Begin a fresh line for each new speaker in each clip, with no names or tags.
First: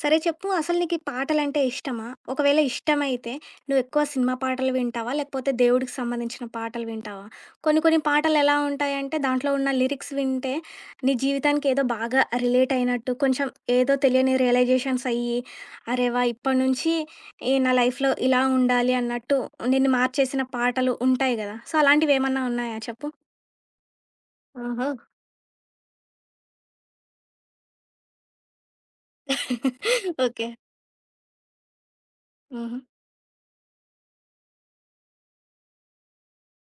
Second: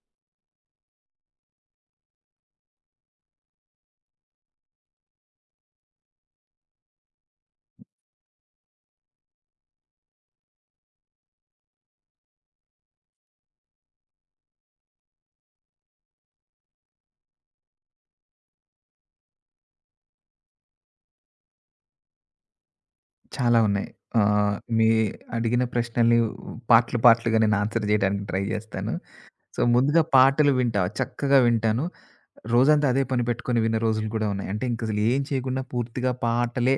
సరే చెప్పు, అసలు నీకు ఈ పాటలంటే ఇష్టమా? ఒకవేళ ఇష్టమైతే నువ్వెక్కువ సినిమా పాటలు వింటావా? లేకపోతే దేవుడికి సంబంధించిన పాటలు వింటావా? కొన్ని కొన్ని పాటలెలా ఉంటాయంటే దాంట్లో ఉన్న లిరిక్స్ వింటే నీ జీవితానికి ఏదో బాగా రిలేట్ అయినట్టు, కొంచెం ఏదో తెలియని రియలైజేషన్స్ అయ్యి, అరే వా! ఇప్పటి నుంచి ఈ నా లైఫ్‌లో ఇలా ఉండాలి అన్నట్టు నిన్ను మార్చేసిన పాటలు ఉంటాయి గదా! సో అలాంటివేమన్నా ఉన్నాయా చెప్పు?
చాలా ఉన్నాయి. మీ
ఆహా!
అడిగిన ప్రశ్నల్ని పార్ట్‌లు, పార్ట్‌లుగా నేను ఆన్సర్ చేయడానికి ట్రై జేస్తాను. సో, ముందుగా
ఓకే.
పాటలు వింటా. చక్కగా వింటాను.
హుహు.
రోజంతా అదే పని పెట్టుకొని విన్న రోజులు కూడా ఉన్నాయి. అంటే ఇంకసలు ఏం చేయకుండా పూర్తిగా పాటలే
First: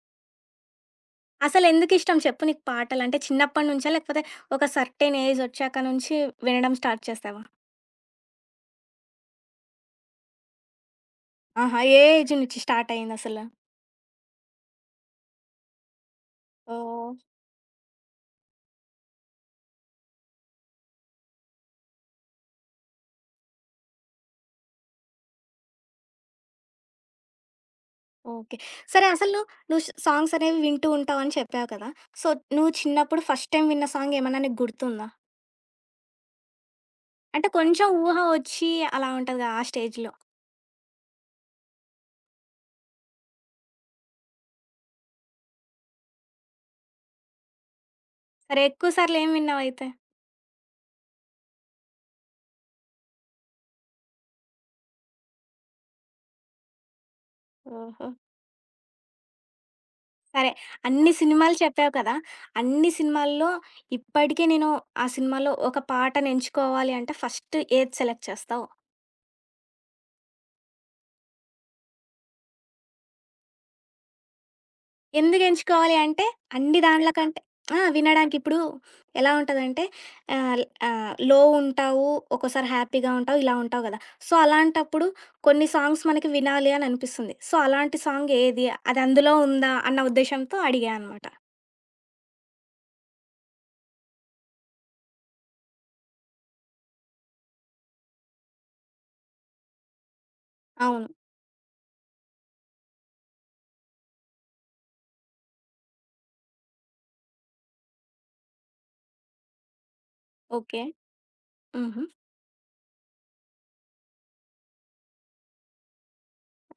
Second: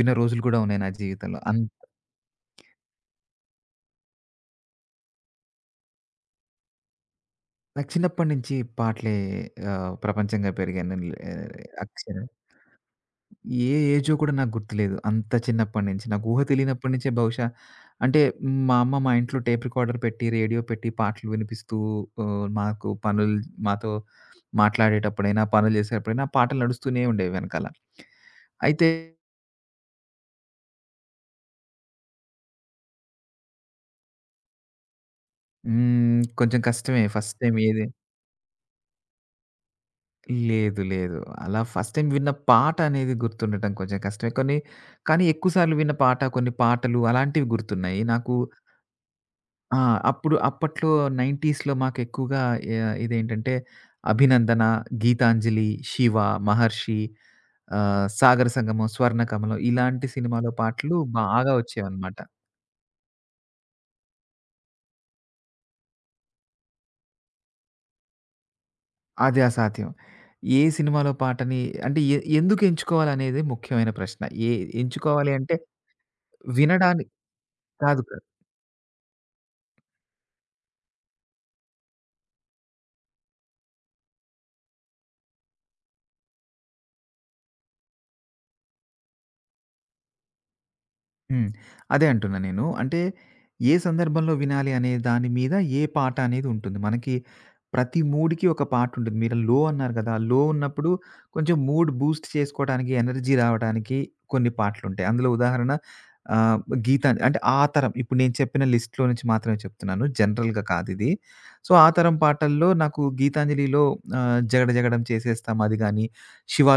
విన్న రోజులు కూడా ఉన్నాయి నా జీవితంలో. అంత
అసలెందుకిష్టం చెప్పు నీకు పాటలంటే? చిన్నప్పటి నుంచా? లేకపోతే ఒక సర్టెన్ ఏజ్ ఒచ్చాక నుంచి వినడం స్టార్ట్ చేసావా?
నాకు చిన్నప్పటి నుంచి పాటలే ప్రపంచంగా పెరిగాను. లే
ఆహా! ఏ
అక్షర
ఏజ్ నుంచి స్టార్ట్ అయిందసల?
ఏ ఏజో కూడా నాకు గుర్తులేదు. అంత చిన్నప్పటి నుంచి. నాకు ఊహ తెలియనప్పటి నుంచే
ఓహ్!
బహుశా అంటే మా అమ్మ మా ఇంట్లో టేప్ రికార్డర్ పెట్టి, రేడియో పెట్టి పాటలు వినిపిస్తూ మాకు పనులు మాతో మాట్లాడేటప్పుడైనా, పనులు చేసేటప్పుడైనా పాటలు నడుస్తూనే ఉండేవి వెనకాల.
ఓకే.
అయితే
సరే అసలు నువ్వు సాంగ్స్ అనేవి వింటూ ఉంటావని చెప్పావు కదా! సో, నువ్వు చిన్నప్పుడు ఫస్ట్ టైమ్ విన్న సాంగ్ ఏమన్నా నీకు గుర్తుందా?
హ్మ్. కొంచెం కష్టమే ఫస్ట్
అంటే
టైమ్ ఏది
కొంచెం ఊహ ఒచ్చి అలా ఉంటది కదా, ఆ స్టేజ్‌లో.
లేదు. లేదు. అలా ఫస్ట్ టైమ్ విన్న పాట అనేది గుర్తుండటం కొంచెం కష్టమే. కొన్ని కానీ ఎక్కువ సార్లు విన్న పాట, కొన్ని పాటలు అలాంటివి గుర్తున్నాయి. నాకు
సరే, ఎక్కువ సార్లు ఏం
ఆ!
విన్నావయితే?
అప్పుడు అప్పట్లో 90స్‌లో మాకెక్కువగా ఇదేంటంటే 'అభినందన', 'గీతాంజలి', 'శివ', 'మహర్షి',
ఓహో!
'సాగర సంగమం', 'స్వర్ణకమలం' ఇలాంటి
సరే.
సినిమాలో పాటలు
అన్ని
బాగా
సినిమాలు చెప్పావు కదా!
వచ్చేవన్నమాట.
అన్ని సినిమాల్లో ఇప్పటికి నేను ఆ సినిమాలో ఒక పాటని ఎంచుకోవాలి అంటే ఫస్ట్ ఏది సెలెక్ట్ చేస్తావు?
అది అసాధ్యం. ఏ సినిమాలో పాటని అంటే ఎందుకు ఎంచుకోవాలనేదే ముఖ్యమైన ప్రశ్న. ఏ ఎంచుకోవాలి
ఎందుకు
అంటే
ఎంచుకోవాలి అంటే అన్ని దాండ్ల
వినడానికి
వినడానికా? కంటే ఆ!
కాదు.
వినడానికి. ఇప్పుడు ఎలా ఉంటదంటే ఆహ్, ఆహ్, లో ఉంటావు, ఒక్కోసారి హ్యాపీగా ఉంటావు, ఇలా ఉంటావు కదా! సో, అలాంటప్పుడు కొన్ని సాంగ్స్ మనకి వినాలి అని అనిపిస్తుంది. సో, అలాంటి సాంగ్ ఏది? అది అందులో ఉందా అన్న ఉద్దేశ్యంతో అడిగా అనమాట.
హ్మ్. అదే అంటున్నా నేను. అంటే ఏ సందర్భంలో వినాలి అనే దాని మీద ఏ పాట అనేది ఉంటుంది. మనకి ప్రతి మూడ్‌కి ఒక పాట ఉంటుంది. మీరు లో అన్నారు కదా! లో ఉన్నప్పుడు
అవును.
కొంచెం మూడ్ బూస్ట్ చేసుకోవడానికి, ఎనర్జీ రావడానికి కొన్ని పాటలుంటాయి. అందులో ఉదాహరణ గీతాంజ అంటే ఆ తరం ఇప్పుడు నేను చెప్పిన లిస్ట్‌లో నుంచి మాత్రమే చెప్తున్నాను. జనరల్‌గా
ఓకే.
కాదిది. సో, ఆ
హుహు.
తరం పాటల్లో నాకు గీతాంజలిలో 'జగడ జగడం చేసేస్తాం' అది గాని,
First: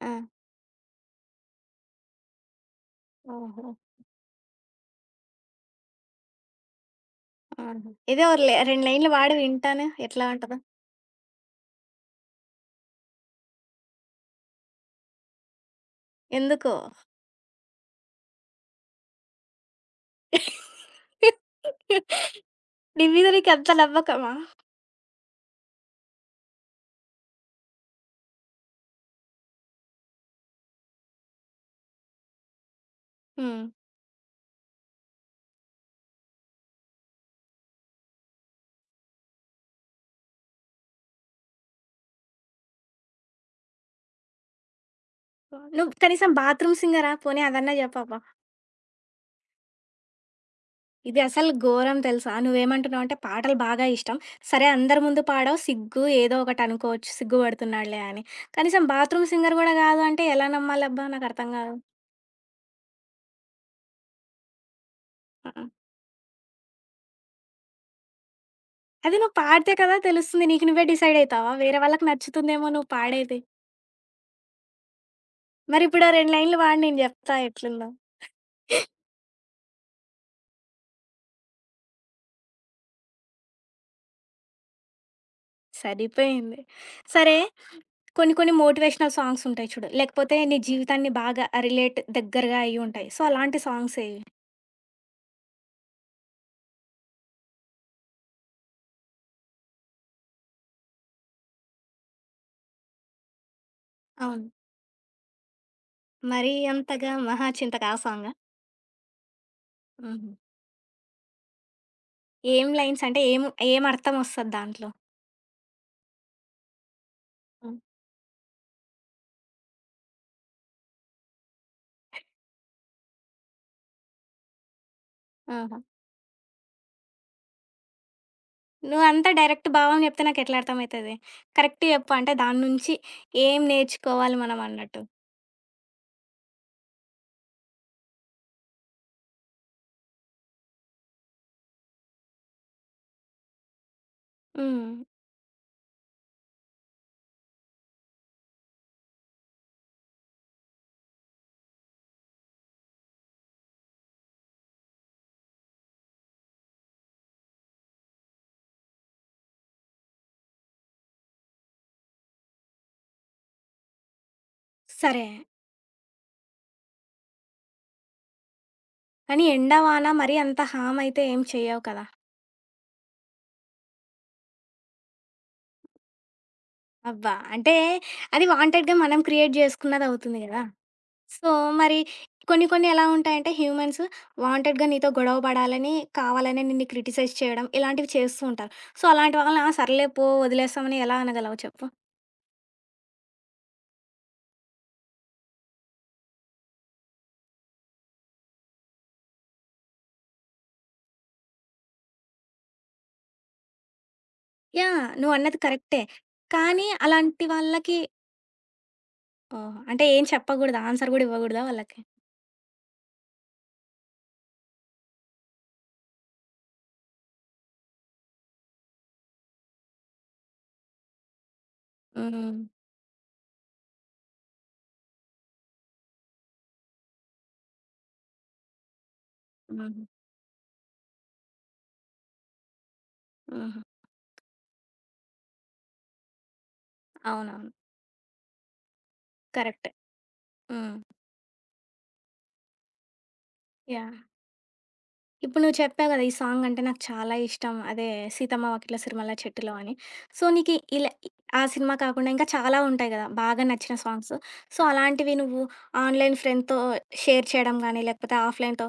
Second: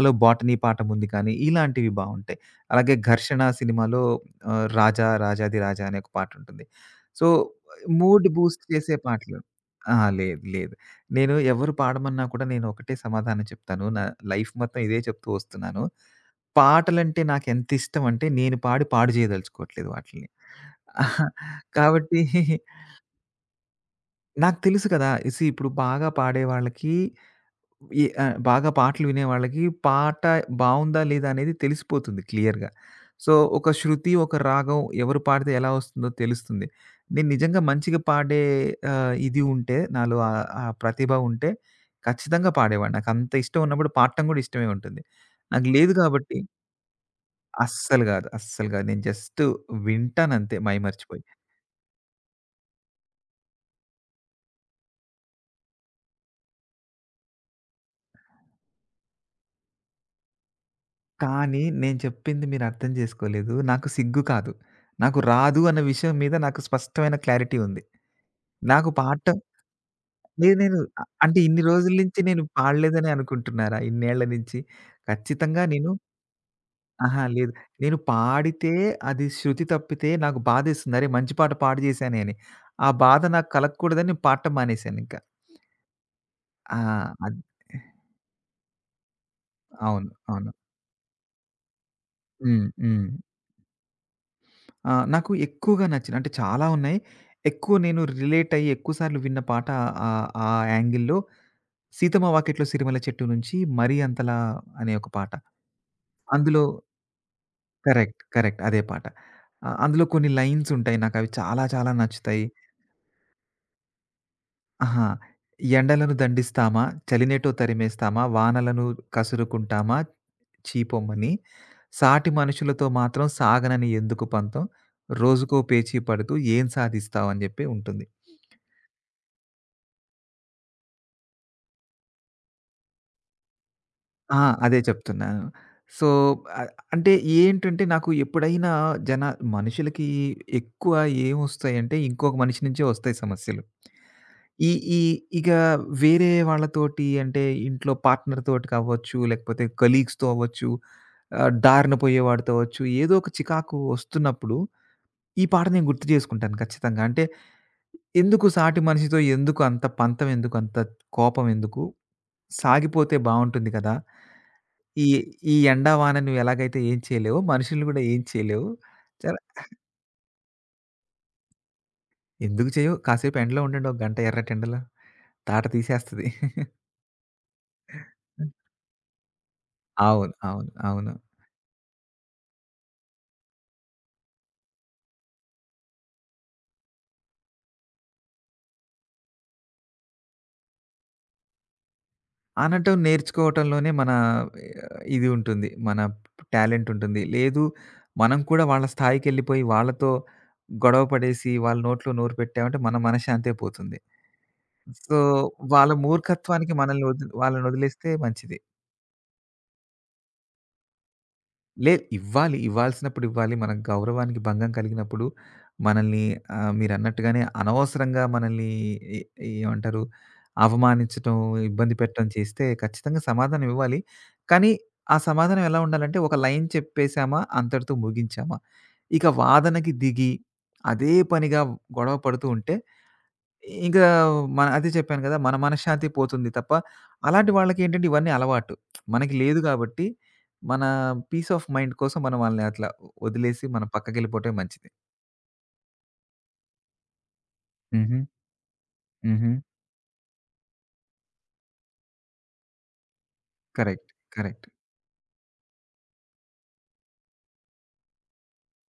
ఆ!
బాటనీ' పాఠం ఉంది కానీ, ఇలాంటివి బావుంటాయి. అలాగే 'ఘర్షణ'
ఓహో!
సినిమాలో 'రాజా రాజాధిరాజా' అనే ఒక పాటుంటుంది. సో,
ఆహా! ఏదో
మూడ్
ఒక
బూస్ట్
2
చేసే
లైన్‌లు పాడి
పాటలు.
వింటాను.
అహా!
ఎట్లా
లేదు.
ఉంటదో?
లేదు. నేను ఎవరు పాడమన్నా కూడా నేను ఒకటే సమాధానం చెప్తాను. నా లైఫ్ మొత్తం ఇదే చెప్తూ వస్తున్నాను.
ఎందుకో?
పాటలంటే నాకెంతిష్టం అంటే నేను పాడి పాడు చేయదలుచుకోవట్లేదు వాటిల్ని. కాబట్టి
నీ మీద నీకంత నమ్మకమా?
నాకు తెలుసు కదా! సీ ఇప్పుడు బాగా పాడే వాళ్ళకి బాగా పాటలు వినేవాళ్ళకి పాట బావుందా? లేదా? అనేది తెలిసిపోతుంది క్లియర్‌గా. సో,
హ్మ్.
ఒక శృతి, ఒక రాగం ఎవరు పాడితే ఎలా వస్తుందో తెలుస్తుంది. నేను నిజంగా మంచిగా పాడే ఇది ఉంటే నాలో ఆ ప్రతిభ ఉంటే ఖచ్చితంగా పాడేవాడిని. నాకంత ఇష్టం ఉన్నప్పుడు పాడటం కూడా ఇష్టమే ఉంటుంది. నాకు
నువ్వు
లేదు
కనీసం
కాబట్టి
బాత్రూమ్ సింగరా? పోనీ అదన్నా
అస్సలు
జెప్పబ్బా!
కాదు. అస్సలు కాదు. నేను జస్ట్ వింటానంతే
ఇది
మైమర్చిపోయి.
అసలు ఘోరం తెలుసా? నువ్వేమంటున్నావంటే పాటలు బాగా ఇష్టం. సరే అందరి ముందు పాడవు. సిగ్గు ఏదో ఒకటి అనుకోవచ్చు, సిగ్గుపడుతున్నాడులే అని. కనీసం బాత్రూమ్ సింగర్ గూడా గాదు అంటే ఎలా నమ్మాలబ్బా? నాకర్థం
కానీ
గాదు.
నేను చెప్పింది మీరు అర్థం చేసుకోలేదు. నాకు సిగ్గు కాదు. నాకు రాదు
హుహు.
అన్న విషయం మీద నాకు స్పష్టమైన క్లారిటీ ఉంది. నాకు
అది నువ్వు
పాడటం
పాడితే కదా తెలుస్తుంది.
లేదు
నీకు
నేను
నువ్వే డిసైడ్
అంటే
అయితావా?
ఇన్ని
వేరే
రోజుల
వాళ్ళకి
నుంచి నేను
నచ్చుతుందేమో నువ్వు
పాడలేదని
పాడేది.
అనుకుంటున్నారా? ఇన్నేళ్ల నుంచి. ఖచ్చితంగా నేను
మరిప్పుడు ఓ 2 లైన్‌లు పాడు, నేను
అహా!
జెప్తా
లేదు.
ఎట్లుందో.
నేను పాడితే అది శృతి తప్పితే నాకు బాధేస్తుంది. అరే! మంచి పాట పాడు చేశానే అని. ఆ బాధ నాకు కలగకూడదని నేను పాడటం మానేశానింకా.
సరిపోయింది.
ఆ!
సరే,
అది
కొన్ని కొన్ని మోటివేషనల్ సాంగ్స్ ఉంటాయి చూడు,
అవును.
లేకపోతే
అవును.
నీ జీవితాన్ని బాగా రిలేట్ దగ్గరగా
హ్మ్.
అయ్యి
హ్మ్.
ఉంటాయి. సో, అలాంటి సాంగ్స్ ఏవి?
ఆ! నాకు ఎక్కువగా నచ్చిన అంటే చాలా ఉన్నాయి. ఎక్కువ నేను రిలేట్ అయ్యి ఎక్కువ సార్లు విన్న పాట ఆ యాంగిల్‌లో 'సీతమ్మ వాకిట్లో సిరిమల్లె చెట్టు' నుంచి 'మరీ అంతలా'
అవును.
అనే ఒక పాట.
మరీ
అందులో
అంతగా 'మహా చింతక' ఆ
కరెక్ట్.
సాంగా?
కరెక్ట్. అదే పాట. అందులో కొన్ని
హుహు.
లైన్స్ ఉంటాయి. నాకవి చాలా చాలా నచ్చుతాయి.
ఏం లైన్స్ అంటే ఏం ఏం అర్థం వస్తది దాంట్లో?
ఆహా! ఎండలను దండిస్తామా, చలినేటో
హ్మ్.
తరిమేస్తామా, వానలను కసురుకుంటామా చీపొమ్మని, సాటి మనుషులతో మాత్రం సాగనని ఎందుకు పంతం, రోజుకో
ఆహా!
పేచీ పడుతూ ఏం సాధిస్తావు అని జెప్పి ఉంటుంది.
నువ్వంతా డైరెక్ట్ భావం చెప్తే నాకెట్లా అర్థమైతది? కరెక్ట్ చెప్పు, అంటే దాని నుంచి ఏం
ఆ!
నేర్చుకోవాలి మనం
అదే
అన్నట్టు.
చెప్తున్నాను. సో, అంటే ఏంటంటే నాకు ఎప్పుడైనా జన మనుషులకి ఎక్కువ ఏమొస్తాయంటే ఇంకొక మనిషి నుంచే వస్తాయి సమస్యలు. ఈ
హ్మ్.
ఈ ఇక వేరే వాళ్ళతోటి అంటే ఇంట్లో పార్ట్నర్ తోటి కావచ్చు, లేకపోతే కొలీగ్స్‌తో అవ్వచ్చు, దారిన పోయేవాడితో అవ్వచ్చు, ఏదో ఒక చికాకు వస్తున్నప్పుడు ఈ పాట నేను గుర్తు చేసుకుంటాను ఖచ్చితంగా. అంటే ఎందుకు సాటి మనిషితో ఎందుకు అంత పంతం ఎందుకు? అంత కోపం ఎందుకు? సాగిపోతే బావుంటుంది కదా! ఈ
సరే.
ఈ ఎండా, వాన నువ్వు ఎలాగైతే ఏం చేయలేవో, మనుషుల్ని కూడా ఏం చేయలేవు. చాలా
కానీ ఎండ, వాన మరీ అంత హార్మ్ అయితే ఏం చెయ్యవు కదా!
ఎందుకు చేయవు? కాసేపు ఎండలో ఉండండి ఒక గంట ఎర్రటెండలో. తాట తీసేస్తది.
అబ్బా! అంటే అది వాంటెడ్‌గా మనం క్రియేట్
అవును.
జేసుకున్నదవుతుంది గదా!
అవును. అవును.
సో, మరి కొన్ని కొన్ని ఎలా ఉంటాయంటే హ్యూమన్స్ వాంటెడ్‌గా నీతో గొడవ పడాలని, కావాలనే నిన్ను క్రిటిసైజ్ చేయడం ఇలాంటివి చేస్తూ ఉంటారు. సో, అలాంటి వాళ్ళని ఆ! సర్లే పో వదిలేస్తామని ఎలా అనగలవు చెప్పు?
అనటం నేర్చుకోవటంలోనే మన ఏ, ఇది ఉంటుంది. మన టాలెంట్ ఉంటుంది. లేదు మనం కూడా వాళ్ళ స్థాయికెళ్ళిపోయి వాళ్ళతో గొడవ పడేసి వాళ్ళ నోట్లో నోరు పెట్టామంటే మన మనశ్శాంతే పోతుంది.
యాహ్!
సో,
నువ్వన్నది
వాళ్ళ
కరెక్టే.
మూర్ఖత్వానికి
కానీ
మనల్ని వదిలి
అలాంటి వాళ్ళకి
వాళ్ళనొదిలేస్తే మంచిది.
ఓహ్! అంటే ఏం చెప్పగూడదా? ఆన్సర్ గూడా ఇవ్వగూడదా
లే
వాళ్ళకి?
ఇవ్వాలి. ఇవ్వాల్సినప్పుడు ఇవ్వాలి. మన గౌరవానికి భంగం కలిగినప్పుడు మనల్ని మీరన్నట్టుగానే అనవసరంగా మనల్ని ఎ ఏమంటారు? అవమానించటం, ఇబ్బంది పెట్టడం
హ్మ్.
చేస్తే ఖచ్చితంగా సమాధానం ఇవ్వాలి. కానీ ఆ సమాధానం ఎలా ఉండాలంటే ఒక లైన్ చెప్పేసామా, అంతటితో ముగించామా. ఇక వాదనకి
హుహు.
దిగి అదే పనిగా గొడవ పడుతూ ఉంటే
హుహు.
ఇంకా మన అదే చెప్పాను కదా! మన మనశ్శాంతి పోతుంది తప్ప, అలాంటి
అవునవును.
వాళ్ళకేంటంటే ఇవన్నీ అలవాటు. మనకి లేదు
కరెక్టే.
గాబట్టి, మన
హ్మ్.
పీస్ ఆఫ్ మైండ్ కోసం మనం వాళ్ళని అట్లా వదిలేసి మనం
యాహ్!
పక్కకెళ్ళిపోవటమే మంచిది.
ఇప్పుడు నువ్వు చెప్పావు కదా! ఈ సాంగ్ అంటే నాకు చాలా ఇష్టం అదే,
హుహు.
'సీతమ్మ వాకిట్ల సిరిమల్ల
హుహు.
చెట్టులో' అని. సో, నీకు ఇలా ఆ సినిమా కాకుండా ఇంకా చాలా ఉంటాయి కదా, బాగా నచ్చిన
కరెక్ట్.
సాంగ్స్.
కరెక్ట్.
సో, అలాంటివి నువ్వు ఆన్‌లైన్ ఫ్రెండ్‌తో షేర్ చేయడం గానీ, లేకపోతే ఆఫ్‌లైన్‌తో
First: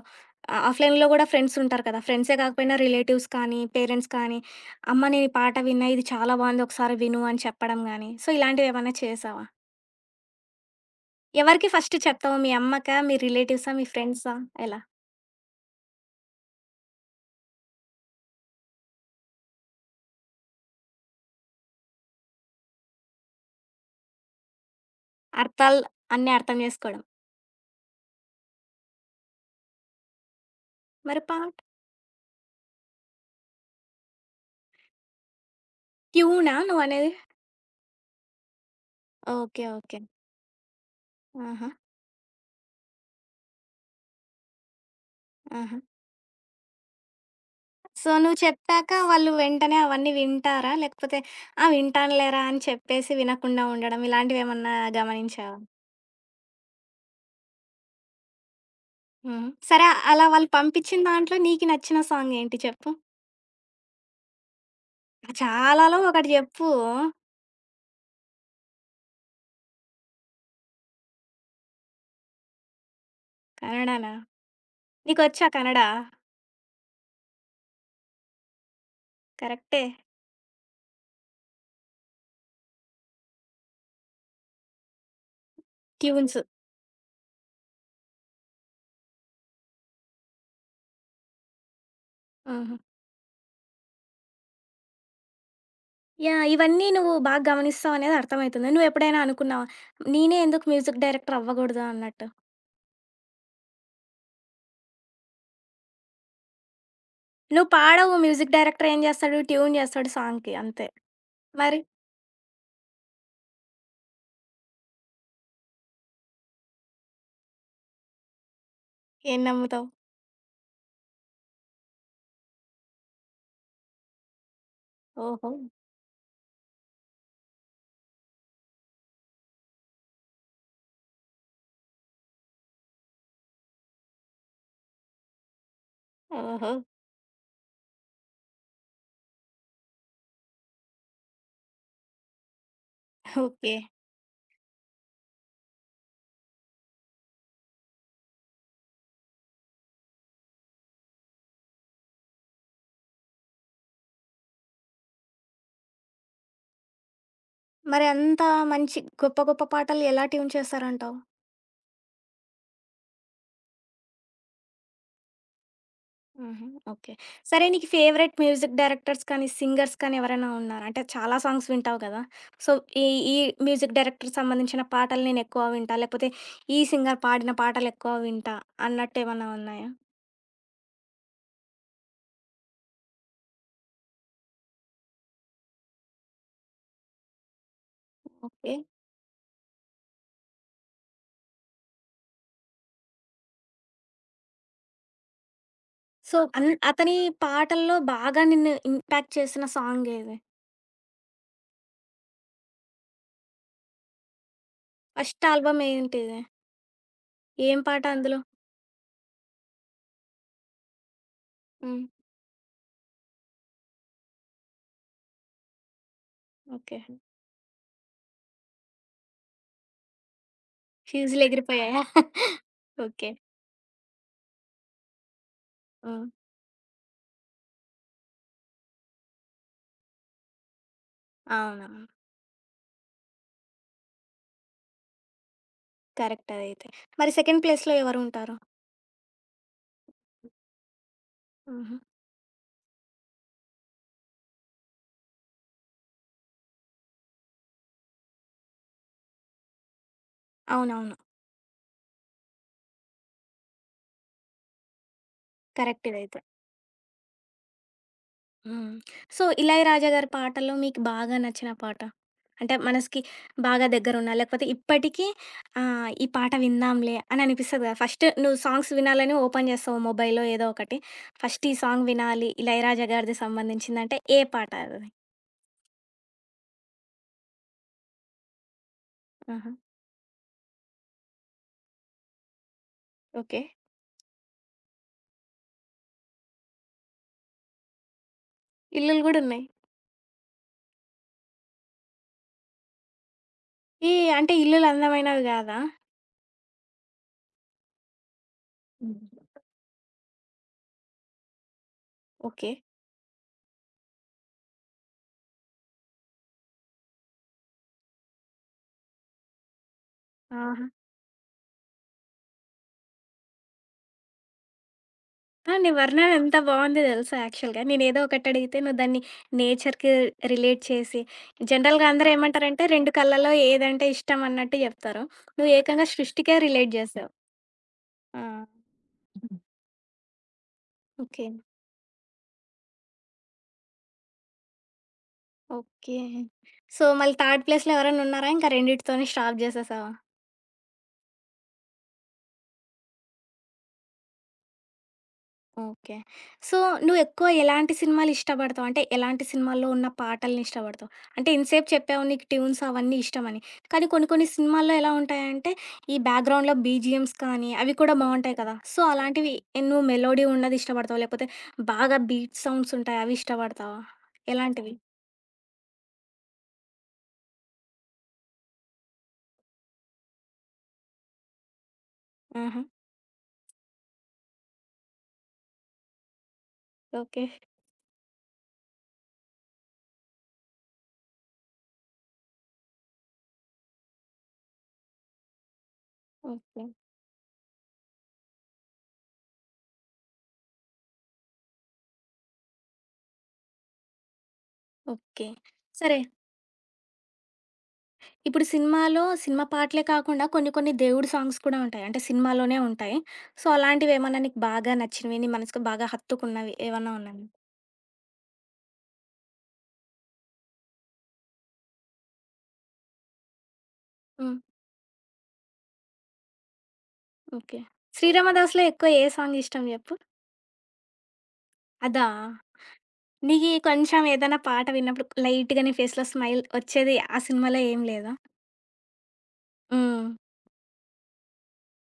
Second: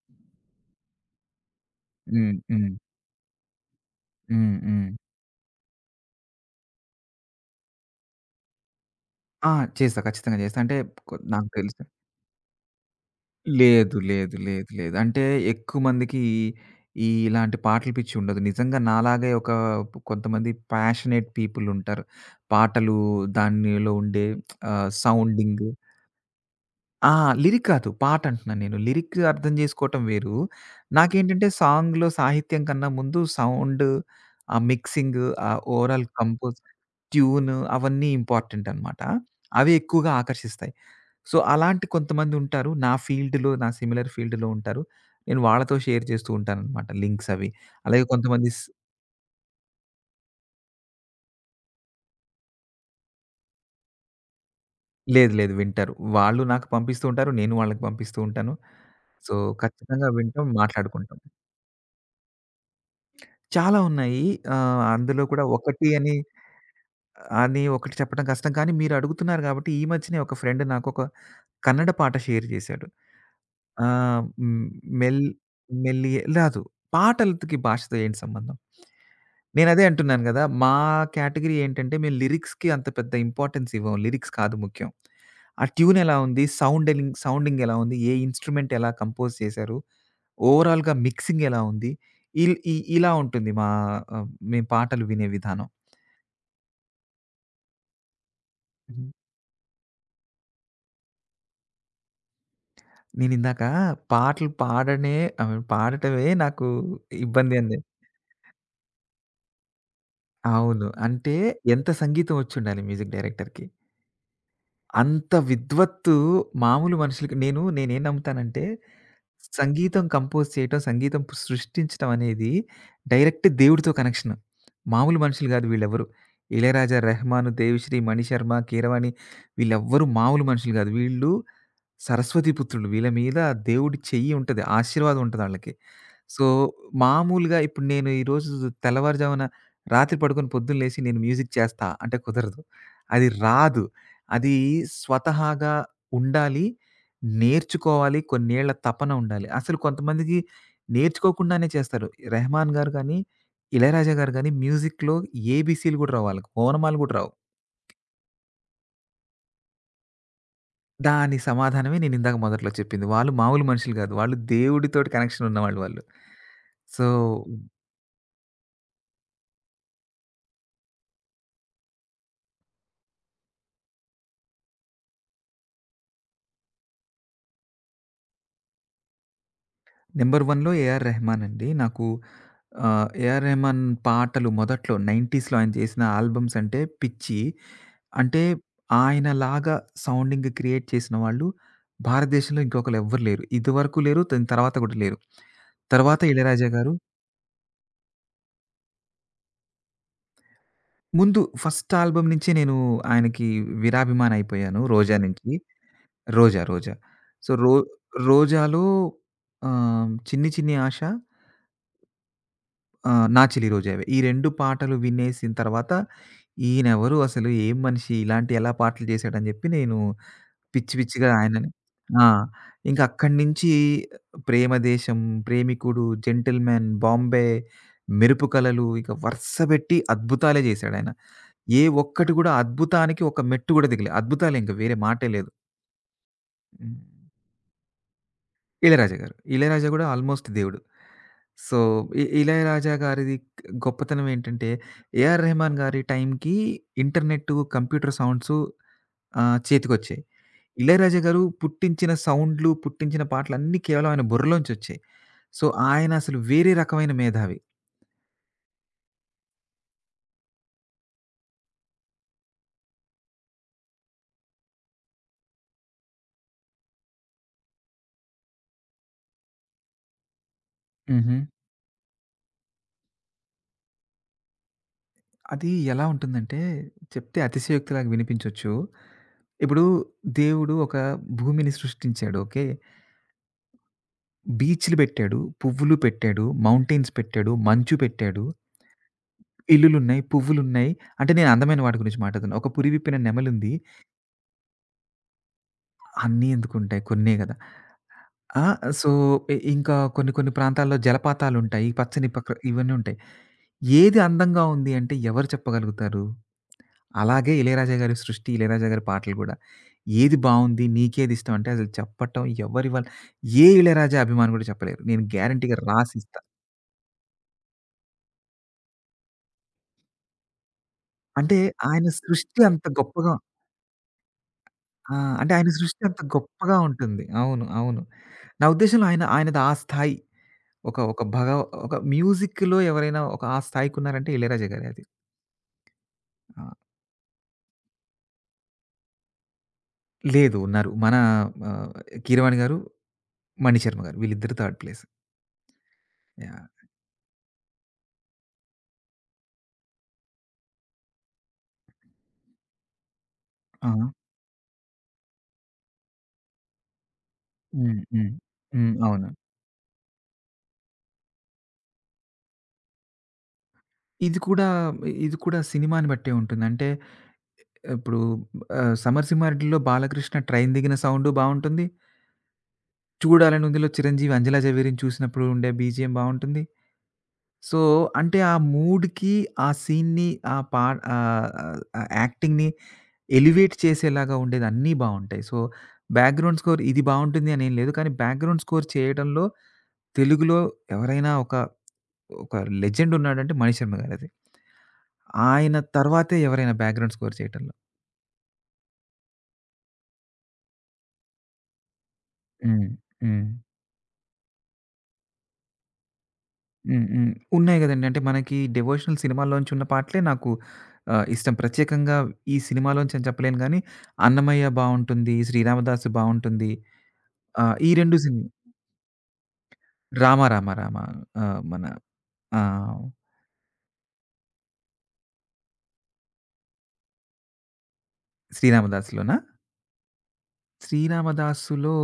ఆహ్, ఆఫ్‌లైన్‌లో గూడా ఫ్రెండ్స్ ఉంటారు కదా!
హ్మ్.
ఫ్రెండ్సే
హ్మ్.
కాకపోయినా రిలేటివ్స్ కానీ, పేరెంట్స్ కానీ,
హ్మ్. హ్మ్.
"అమ్మ నేను ఈ పాట విన్నా. ఇది చాలా బావుంది. ఒకసారి విను" అని చెప్పడం గానీ, సో, ఇలాంటివేమన్నా చేశావా?
ఆ! చేస్తా. ఖచ్చితంగా చేస్తా. అంటే కొ నాకు
ఎవరికి
తెలుసు.
ఫస్ట్ చెప్తావు? మీ అమ్మకా? మీ రిలేటివ్సా? మీ
లేదు. లేదు.
ఫ్రెండ్సా?
లేదు.
ఎలా?
లేదు. అంటే ఎక్కువ మందికి ఈ ఇలాంటి పాటల పిచ్చి ఉండదు. నిజంగా నాలాగే ఒక కొంతమంది ప్యాషనేట్ పీపుల్ ఉంటారు. పాటలు దానిలో ఉండే సౌండింగ్
అర్థాలు అన్నీ అర్థం చేసుకోవడం.
ఆ! లిరిక్ కాదు. పాట అంటున్నాను నేను. లిరిక్ అర్థం చేసుకోవటం వేరు.
మరి పా
నాకేంటంటే సాంగ్‌లో సాహిత్యం కన్నా ముందు సౌండ్, ఆ మిక్సింగ్, ఆ ఓవరాల్
ట్యూనా
కంపోజ్,
నువ్వనేది?
ట్యూన్ అవన్నీ ఇంపార్టెంట్ అనమాట.
ఓకే.
అవి
ఓకే.
ఎక్కువగా ఆకర్షిస్తాయి. సో,
ఆహా!
అలాంటి కొంతమందుంటారు. నా ఫీల్డ్‌లో, నా సిమిలర్ ఫీల్డ్‌లో ఉంటారు. నేను వాళ్ళతో
ఆహా!
షేర్ చేస్తూ ఉంటాననమాట లింక్స్ అవి. అలాగే
సో, నువ్వు
కొంతమంది
చెప్పాక వాళ్ళు వెంటనే అవన్నీ వింటారా? లేకపోతే ఆ! వింటానులేరా అని చెప్పేసి వినకుండా ఉండడం ఇలాంటివేమన్నా
లేదు. లేదు.
గమనించావా?
వింటారు. వాళ్ళు నాకు పంపిస్తూ ఉంటారు. నేను వాళ్ళకి పంపిస్తూ ఉంటాను. సో,
హ్మ్. సరే
ఖచ్చితంగా
అలా
వింటాం,
వాళ్ళు పంపిచ్చిన
మాట్లాడుకుంటాం.
దాంట్లో నీకు నచ్చిన సాంగ్ ఏంటి చెప్పు?
చాలా ఉన్నాయి. అందులో కూడా ఒకటి
చాలాలో
అని
ఒకటి జెప్పు.
అని ఒకటి చెప్పడం కష్టం. కానీ మీరు అడుగుతున్నారు కాబట్టి ఈ మధ్యనే ఒక ఫ్రెండ్ నాకొక కన్నడ పాట షేర్ చేశాడు.
కన్నడనా?
ఆహ్, హ్మ్. మెల్
నీకొచ్చా కన్నడ?
మెల్లియే రాదు. పాటలకి భాషతో ఏంటి సంబంధం? నేనదే
కరెక్టే.
అంటున్నాను గదా! మా కేటగరీ ఏంటంటే, మేము లిరిక్స్‌కి అంత పెద్ద ఇంపార్టెన్స్ ఇవ్వం. లిరిక్స్ కాదు ముఖ్యం. ఆ ట్యూన్ ఎలా
ట్యూన్స్.
ఉంది? సౌండింగ్ ఎలా ఉంది? ఏ ఇన్‌స్ట్రుమెంట్ ఎలా కంపోజ్ చేశారు? ఓవరాల్‌గా మిక్సింగ్ ఎలా ఉంది? ఇల్ ఇ
ఆహా!
ఇలా ఉంటుంది మా ఆహ్, మేము పాటలు వినే విధానం.
యాహ్! ఇవన్నీ నువ్వు బాగా గమనిస్తావనేది అర్థమైతుంది.
హ్మ్.
నువ్వెప్పుడైనా అనుకున్నావా, నేనే ఎందుకు మ్యూజిక్ డైరెక్టర్ అవ్వగూడదు అన్నట్టు?
నేనిందాక పాటలు పాడనే పాడటమే నాకు ఇబ్బంది
నువ్వు
అంది.
పాడవు. మ్యూజిక్ డైరెక్టర్ ఏం జేస్తాడు? ట్యూన్ జేస్తాడు సాంగ్‌కి
అవును.
అంతే.
అంటే
మరి
ఎంత సంగీతం వచ్చుండాలి మ్యూజిక్ డైరెక్టర్‌కి. అంత విద్వత్తు మామూలు మనుషులకి నేనేం నమ్ముతానంటే,
ఏం నమ్ముతావు?
సంగీతం కంపోజ్ చేయటం, సంగీతం సృష్టించటం అనేది డైరెక్ట్ దేవుడితో కనెక్షన్. మామూలు మనుషులు
ఓహో!
కాదు వీళ్ళెవ్వరు. 'ఇళయరాజా', 'రెహమాన్', 'దేవిశ్రీ', 'మణిశర్మ', 'కీరవాణి' వీళ్ళెవ్వరు మామూలు మనుషులు కాదు. వీళ్ళు సరస్వతి పుత్రులు. వీళ్ళ మీద దేవుడి చెయ్యి ఉంటది. ఆశీర్వాదం ఉంటదాళ్ళకి. సో,
ఓహో!
మామూలుగా ఇప్పుడు నేను ఈరోజు తెల్లవారుజామున రాత్రి పడుకొని పొద్దున్న లేసి నేను మ్యూజిక్ చేస్తా అంటే కుదరదు. అది
ఓకే.
రాదు. అది స్వతహాగా ఉండాలి. నేర్చుకోవాలి. కొన్నేళ్ల తపన ఉండాలి. అసలు కొంతమందికి నేర్చుకోకుండానే చేస్తారు. రెహమాన్ గారు గానీ, ఇళయరాజా గారు గానీ మ్యూజిక్‌లో ఏబీసీలు గూడా రావు వాళ్ళకి. ఓనమాలు గూడా రావు.
మరి అంత మంచి గొప్ప గొప్ప పాటలు ఎలా ట్యూన్ చేస్తారంటావు?
దాని సమాధానమే నేనిందాక మొదట్లో చెప్పింది. వాళ్ళు మామూలు మనుషులు గాదు. వాళ్ళు దేవుడితోటి కనెక్షన్ ఉన్నవాళ్ళు వాళ్ళు.
హుహు.
So,
okay. సరే నీకు ఫేవరెట్ మ్యూజిక్ డైరెక్టర్స్ కానీ, సింగర్స్ కానీ ఎవరైనా ఉన్నారా? అంటే చాలా సాంగ్స్ వింటావు గదా! సో, ఈ ఈ మ్యూజిక్ డైరెక్టర్‌కి సంబంధించిన పాటలు నేనెక్కువ వింటా, లేకపోతే ఈ సింగర్ పాడిన పాటలెక్కువ వింటా అన్నట్టేమన్నా ఉన్నాయా?
నంబర్ 1లో ఏఆర్ రెహమాన్ అండి. నాకు ఏఆర్ రెహమాన్ పాటలు మొదట్లో 90స్‌లో ఆయన చేసిన ఆల్బమ్స్ అంటే పిచ్చి. అంటే
ఓకే.
ఆయనలాగా సౌండింగ్ క్రియేట్ చేసిన వాళ్ళు భారతదేశంలో ఇంకొకళ్ళెవ్వరు లేరు. ఇదివరకు లేరు. దాని తర్వాత గూడా లేరు. తర్వాత
సో,
ఇళయరాజా గారు
అతని పాటల్లో బాగా నిన్ను ఇంపాక్ట్ చేసిన సాంగేది?
ముందు ఫస్ట్ ఆల్బమ్ నుంచే నేను ఆయనకి వీరాభిమానయిపోయాను 'రోజా'
ఫస్ట్
నుంచి.
ఆల్బమ్ ఏంటిది?
'రోజా' 'రోజా.' సో,
ఏం పాట అందులో?
'రోజా'లో 'చిన్ని చిన్ని ఆశ'
హ్మ్.
'నా చిలి రోజావే' ఈ 2 పాటలు వినేసిన తర్వాత
ఓకే.
ఈయనెవరు అసలు ఏం మనిషి ఇలాంటి ఎలా పాటలు చేశాడని చెప్పి నేను పిచ్చి పిచ్చిగా ఆయనని
ఫ్యూజులెగిరిపోయాయా?
ఆ! ఇంక
ఓకే.
అక్కడి నుంచి 'ప్రేమదేశం', 'ప్రేమికుడు',
హ్మ్.
'జెంటిల్‌మెన్', 'బాంబే', 'మెరుపు కలలు' ఇక వరుస పెట్టి అద్భుతాలే చేశాడాయన. ఏ
అవునవును.
ఒక్కటి కూడా అద్భుతానికి ఒక మెట్టు కూడా దిగలే. అద్భుతాలే ఇంక వేరే మాటే లేదు.
కరెక్ట్ అదైతే.
హ్మ్.
మరి సెకండ్ ప్లేస్‌లో ఎవరుంటారు?
'ఇళయరాజా' గారు. 'ఇళయరాజా' కూడా ఆల్‌మోస్ట్ దేవుడు. సో,
హుహు.
'ఇళయరాజా' గారిది గొప్పతనం ఏంటంటే, 'ఏఆర్ రెహమాన్' గారి టైంకి ఇంటర్నెట్టు, కంప్యూటర్ సౌండ్సు చేతికొచ్చాయి.
అవునవును.
'ఇళయరాజా' గారు పుట్టించిన సౌండ్‌లు, పుట్టించిన పాటలన్నీ కేవలం ఆయన బుర్రలోంచొచ్చాయి. సో,
కరెక్ట్
ఆయన అసలు
ఇదైతే.
వేరే రకమైన మేధావి.
హ్మ్. సో, 'ఇళయరాజా' గారి పాటల్లో మీకు బాగా నచ్చిన పాట? అంటే మనసుకి బాగా దగ్గరున్న, లేకపోతే ఇప్పటికీ ఆహ్, ఈ పాట విందాంలే అని అనిపిస్తది కదా! ఫస్ట్ నువ్వు సాంగ్స్ వినాలని ఓపెన్ చేస్తావు మొబైల్లో ఏదో ఒకటి.
హుహు.
ఫస్ట్ ఈ సాంగ్ వినాలి 'ఇళయరాజా' గారిది సంబంధించిందంటే ఏ పాట అది?
అది ఎలా ఉంటుందంటే, చెప్తే అతిశయోక్తిలాగా వినిపించొచ్చు.
ఆహా!
ఇప్పుడు దేవుడు ఒక భూమిని సృష్టించాడు. ఓకే.
ఓకే.
బీచ్‌లు పెట్టాడు, పువ్వులు పెట్టాడు, మౌంటైన్స్ పెట్టాడు, మంచు పెట్టాడు.
ఇల్లులు గూడున్నాయి.
ఇల్లులున్నాయి, పువ్వులున్నాయి. అంటే నేను అందమైన వాటి గురించి మాట్లాడుతున్నా. ఒక పురి విప్పిన నెమలుంది.
ఈ అంటే ఇల్లులు అందమైనవి గాదా?
అన్నీ ఎందుకుంటాయి? కొన్నే గదా! ఆ! సో,
హ్మ్.
ఇంకా కొన్ని కొన్ని ప్రాంతాల్లో జలపాతాలుంటాయి. పచ్చని పక్క
ఓకే.
ఇవన్నీ ఉంటాయి. ఏది అందంగా ఉంది అంటే ఎవరు చెప్పగలుగుతారు? అలాగే ఇళయరాజా గారి సృష్టి, ఇళయరాజా గారి పాటలు గూడా. ఏది బావుంది?
ఆహా!
నీకేది ఇష్టం? అంటే అసలు చెప్పటం ఎవ్వరి ఏ ఇళయరాజా అభిమాని గూడా చెప్పలేరు. నేను
ఆ!
గ్యారంటీ‌గా
నీ వర్ణన
రాసిస్తా.
ఎంత బావుంది దెలుసా యాక్చువల్‌గా. నేనేదో ఒకటడిగితే నువ్వు దాన్ని నేచర్‌కి రిలేట్ చేసి,
అంటే ఆయన
జనరల్‌గా అందరూ
సృష్టి అంత
ఏమంటారంటే 2
గొప్పగా
కళ్ళలో ఏదంటే ఇష్టం అన్నట్టు
ఆ!
జెప్తారు.
అంటే ఆయన
నువ్వు
సృష్టి
ఏకంగా
అంత
సృష్టికే
గొప్పగా
రిలేట్
ఉంటుంది.
జేసావు.
అవును. అవును.
ఆ!
నా ఉద్దేశంలో ఆయన ఆయనది ఆ స్థాయి. ఒక ఒక భగ
ఓకే.
ఒక మ్యూజిక్‌లో ఎవరైనా ఒక ఆ స్థాయికున్నారంటే ఇళయరాజా గారే అది.
ఓకే.
ఆ!
సో, మళ్ళీ థర్డ్ ప్లేస్‌లో ఎవరైనా ఉన్నారా? ఇంకా రెండిటితోనే స్టాప్ జేసేసావా?
లేదు ఉన్నారు. మన ఆహ్, కీరవాణి గారు, మణిశర్మ గారు వీళ్ళిద్దరు third place.
Okay.
Yeah!
So, నువ్వెక్కువ ఎలాంటి సినిమాలిష్టపడతావు? అంటే, ఎలాంటి సినిమాల్లో ఉన్న పాటలనిష్టపడతావు? అంటే, ఇంతసేపు చెప్పావు నీకు ట్యూన్స్ అవన్నీ ఇష్టమని,
ఆ!
కానీ కొన్ని కొన్ని సినిమాల్లో ఎలా ఉంటాయంటే, ఈ బ్యాక్‌గ్రౌండ్‌లో బీజీఎమ్స్ కానీ, అవి
హ్మ్.
కూడా
హ్మ్.
బావుంటాయి కదా!
హ్మ్.
సో,
అవును.
అలాంటివి నువ్వు మెలోడీ ఉన్నది ఇష్టపడతావా? లేకపోతే బాగా బీట్ సౌండ్స్ ఉంటాయి అవి ఇష్టపడతావా?
ఇది కూడా
ఎలాంటివి?
ఇది కూడా సినిమాని బట్టే ఉంటుంది. అంటే ఇప్పుడు 'సమరసింహారెడ్డి'లో బాలకృష్ణ ట్రైన్ దిగిన సౌండు బావుంటుంది.
ఆహా!
'చూడాలని ఉంది'లో చిరంజీవి అంజలా జవేరిని చూసినప్పుడు ఉండే బీజీఎం బావుంటుంది.
ఓకే.
సో, అంటే ఆ మూడ్‌కి, ఆ సీన్‌ని, ఆ పా ఆహ్, ఆహ్, యాక్టింగ్‌ని ఎలివేట్ చేసేలాగా ఉండేది అన్నీ బావుంటాయి. So, background score
okay.
ఇది బావుంటుంది అనేం లేదు. కానీ బ్యాక్‌గ్రౌండ్ స్కోర్ చేయడంలో తెలుగులో ఎవరైనా ఒక లెజెండ్ ఉన్నాడంటే మణిశర్మ గారది.
ఓకే.
ఆయన
సరే.
తర్వాతే ఎవరైనా బ్యాక్‌గ్రౌండ్ స్కోర్ చేయటంలో.
ఇప్పుడు సినిమాలో సినిమా పాటలే కాకుండా కొన్ని కొన్ని దేవుడి సాంగ్స్ కూడా ఉంటాయి, అంటే సినిమాలోనే
హ్మ్.
ఉంటాయి.
హ్మ్.
సో, అలాంటివేమన్నా నీకు బాగా నచ్చినవి, నీ మనసుకు బాగా హత్తుకున్నవి
హ్మ్.
ఏవన్నా
హ్మ్.
ఉన్నాయా?
ఉన్నాయి గదండీ. అంటే మనకి డివోషనల్ సినిమాల్లోంచి ఉన్న పాటలే నాకు ఇష్టం. ప్రత్యేకంగా ఈ సినిమాలోంచి అని చెప్పలేను గానీ,
హ్మ్.
'అన్నమయ్య' బావుంటుంది, 'శ్రీరామదాసు' బావుంటుంది. ఆహ్,
ఓకే.
ఈ 2 సినిమా
'శ్రీరామదాస్‌లో' ఎక్కువ ఏ సాంగ్ ఇష్టం జెప్పు?
'రామ రామ రామ' ఆహ్, మన
అదా!
ఆహ్,
నీకి కొంచెం ఏదైనా పాట విన్నప్పుడు లైట్‌గా నీ ఫేస్‌లో స్మైల్ వచ్చేది ఆ సినిమాలో ఏం లేదా?
'శ్రీరామదాసు'లోనా?
హ్మ్.
'శ్రీరామదాసు'లో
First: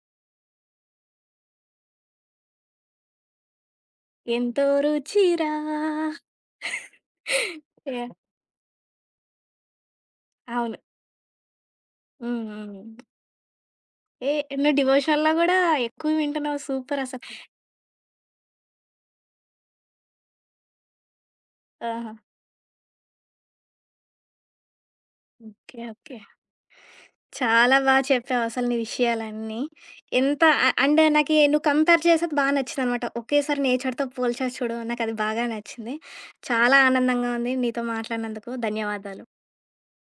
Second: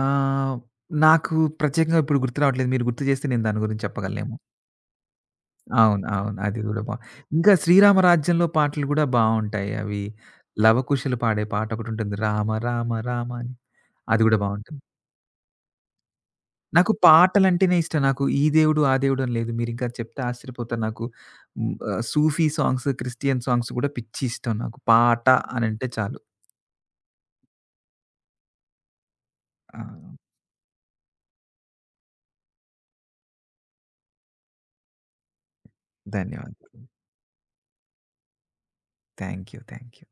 ఆహ్, నాకు ప్రత్యేకంగా ఇప్పుడు గుర్తు రావట్లేదు. మీరు గుర్తు చేస్తే నేను దాని గురించి చెప్పగలనేమో.
ఎంతో రుచిరా.
అవును. అవును. అది గూడా బా ఇంకా 'శ్రీరామ
యాహ్!
రాజ్యంలో' పాటలు గూడా బావుంటాయి. అవి
అవును.
లవకుశలు పాడే పాటొకటుంటుంది.
హ్మ్.
'రామ
హ్మ్.
రామ రామ' అని. అది
ఏ
గూడా
నువ్వు
బావుంటుంది.
డివోషనల్‌లో గూడా ఎక్కువ వింటున్నావు.
నాకు
సూపరసలు.
పాటలంటేనే ఇష్టం. నాకు ఈ దేవుడు, ఆ దేవుడు అని లేదు. మీరింకా చెప్తే ఆశ్చర్యపోతారు. నాకు హ్మ్.
ఆహా!
సూఫీ సాంగ్స్, క్రిస్టియన్ సాంగ్స్ గూడా పిచ్చి ఇష్టం నాకు. పాట
ఓకే.
అనంటే చాలు.
ఓకే. చాలా బా చెప్పావు అసలు నీ విషయాలన్నీ.
ఆ!
ఎంత అ అండ్ నాకి నువ్వు కంపేర్ చేసేది బా నచ్చిందనమాట. ఒకేసారి నేచర్‌తో పోల్చావు చూడు, నాకది బాగా నచ్చింది. చాలా
ధన్యవాదాలు.
ఆనందంగా ఉంది నీతో మాట్లాడినందుకు. ధన్యవాదాలు.
Thank you. Thank you.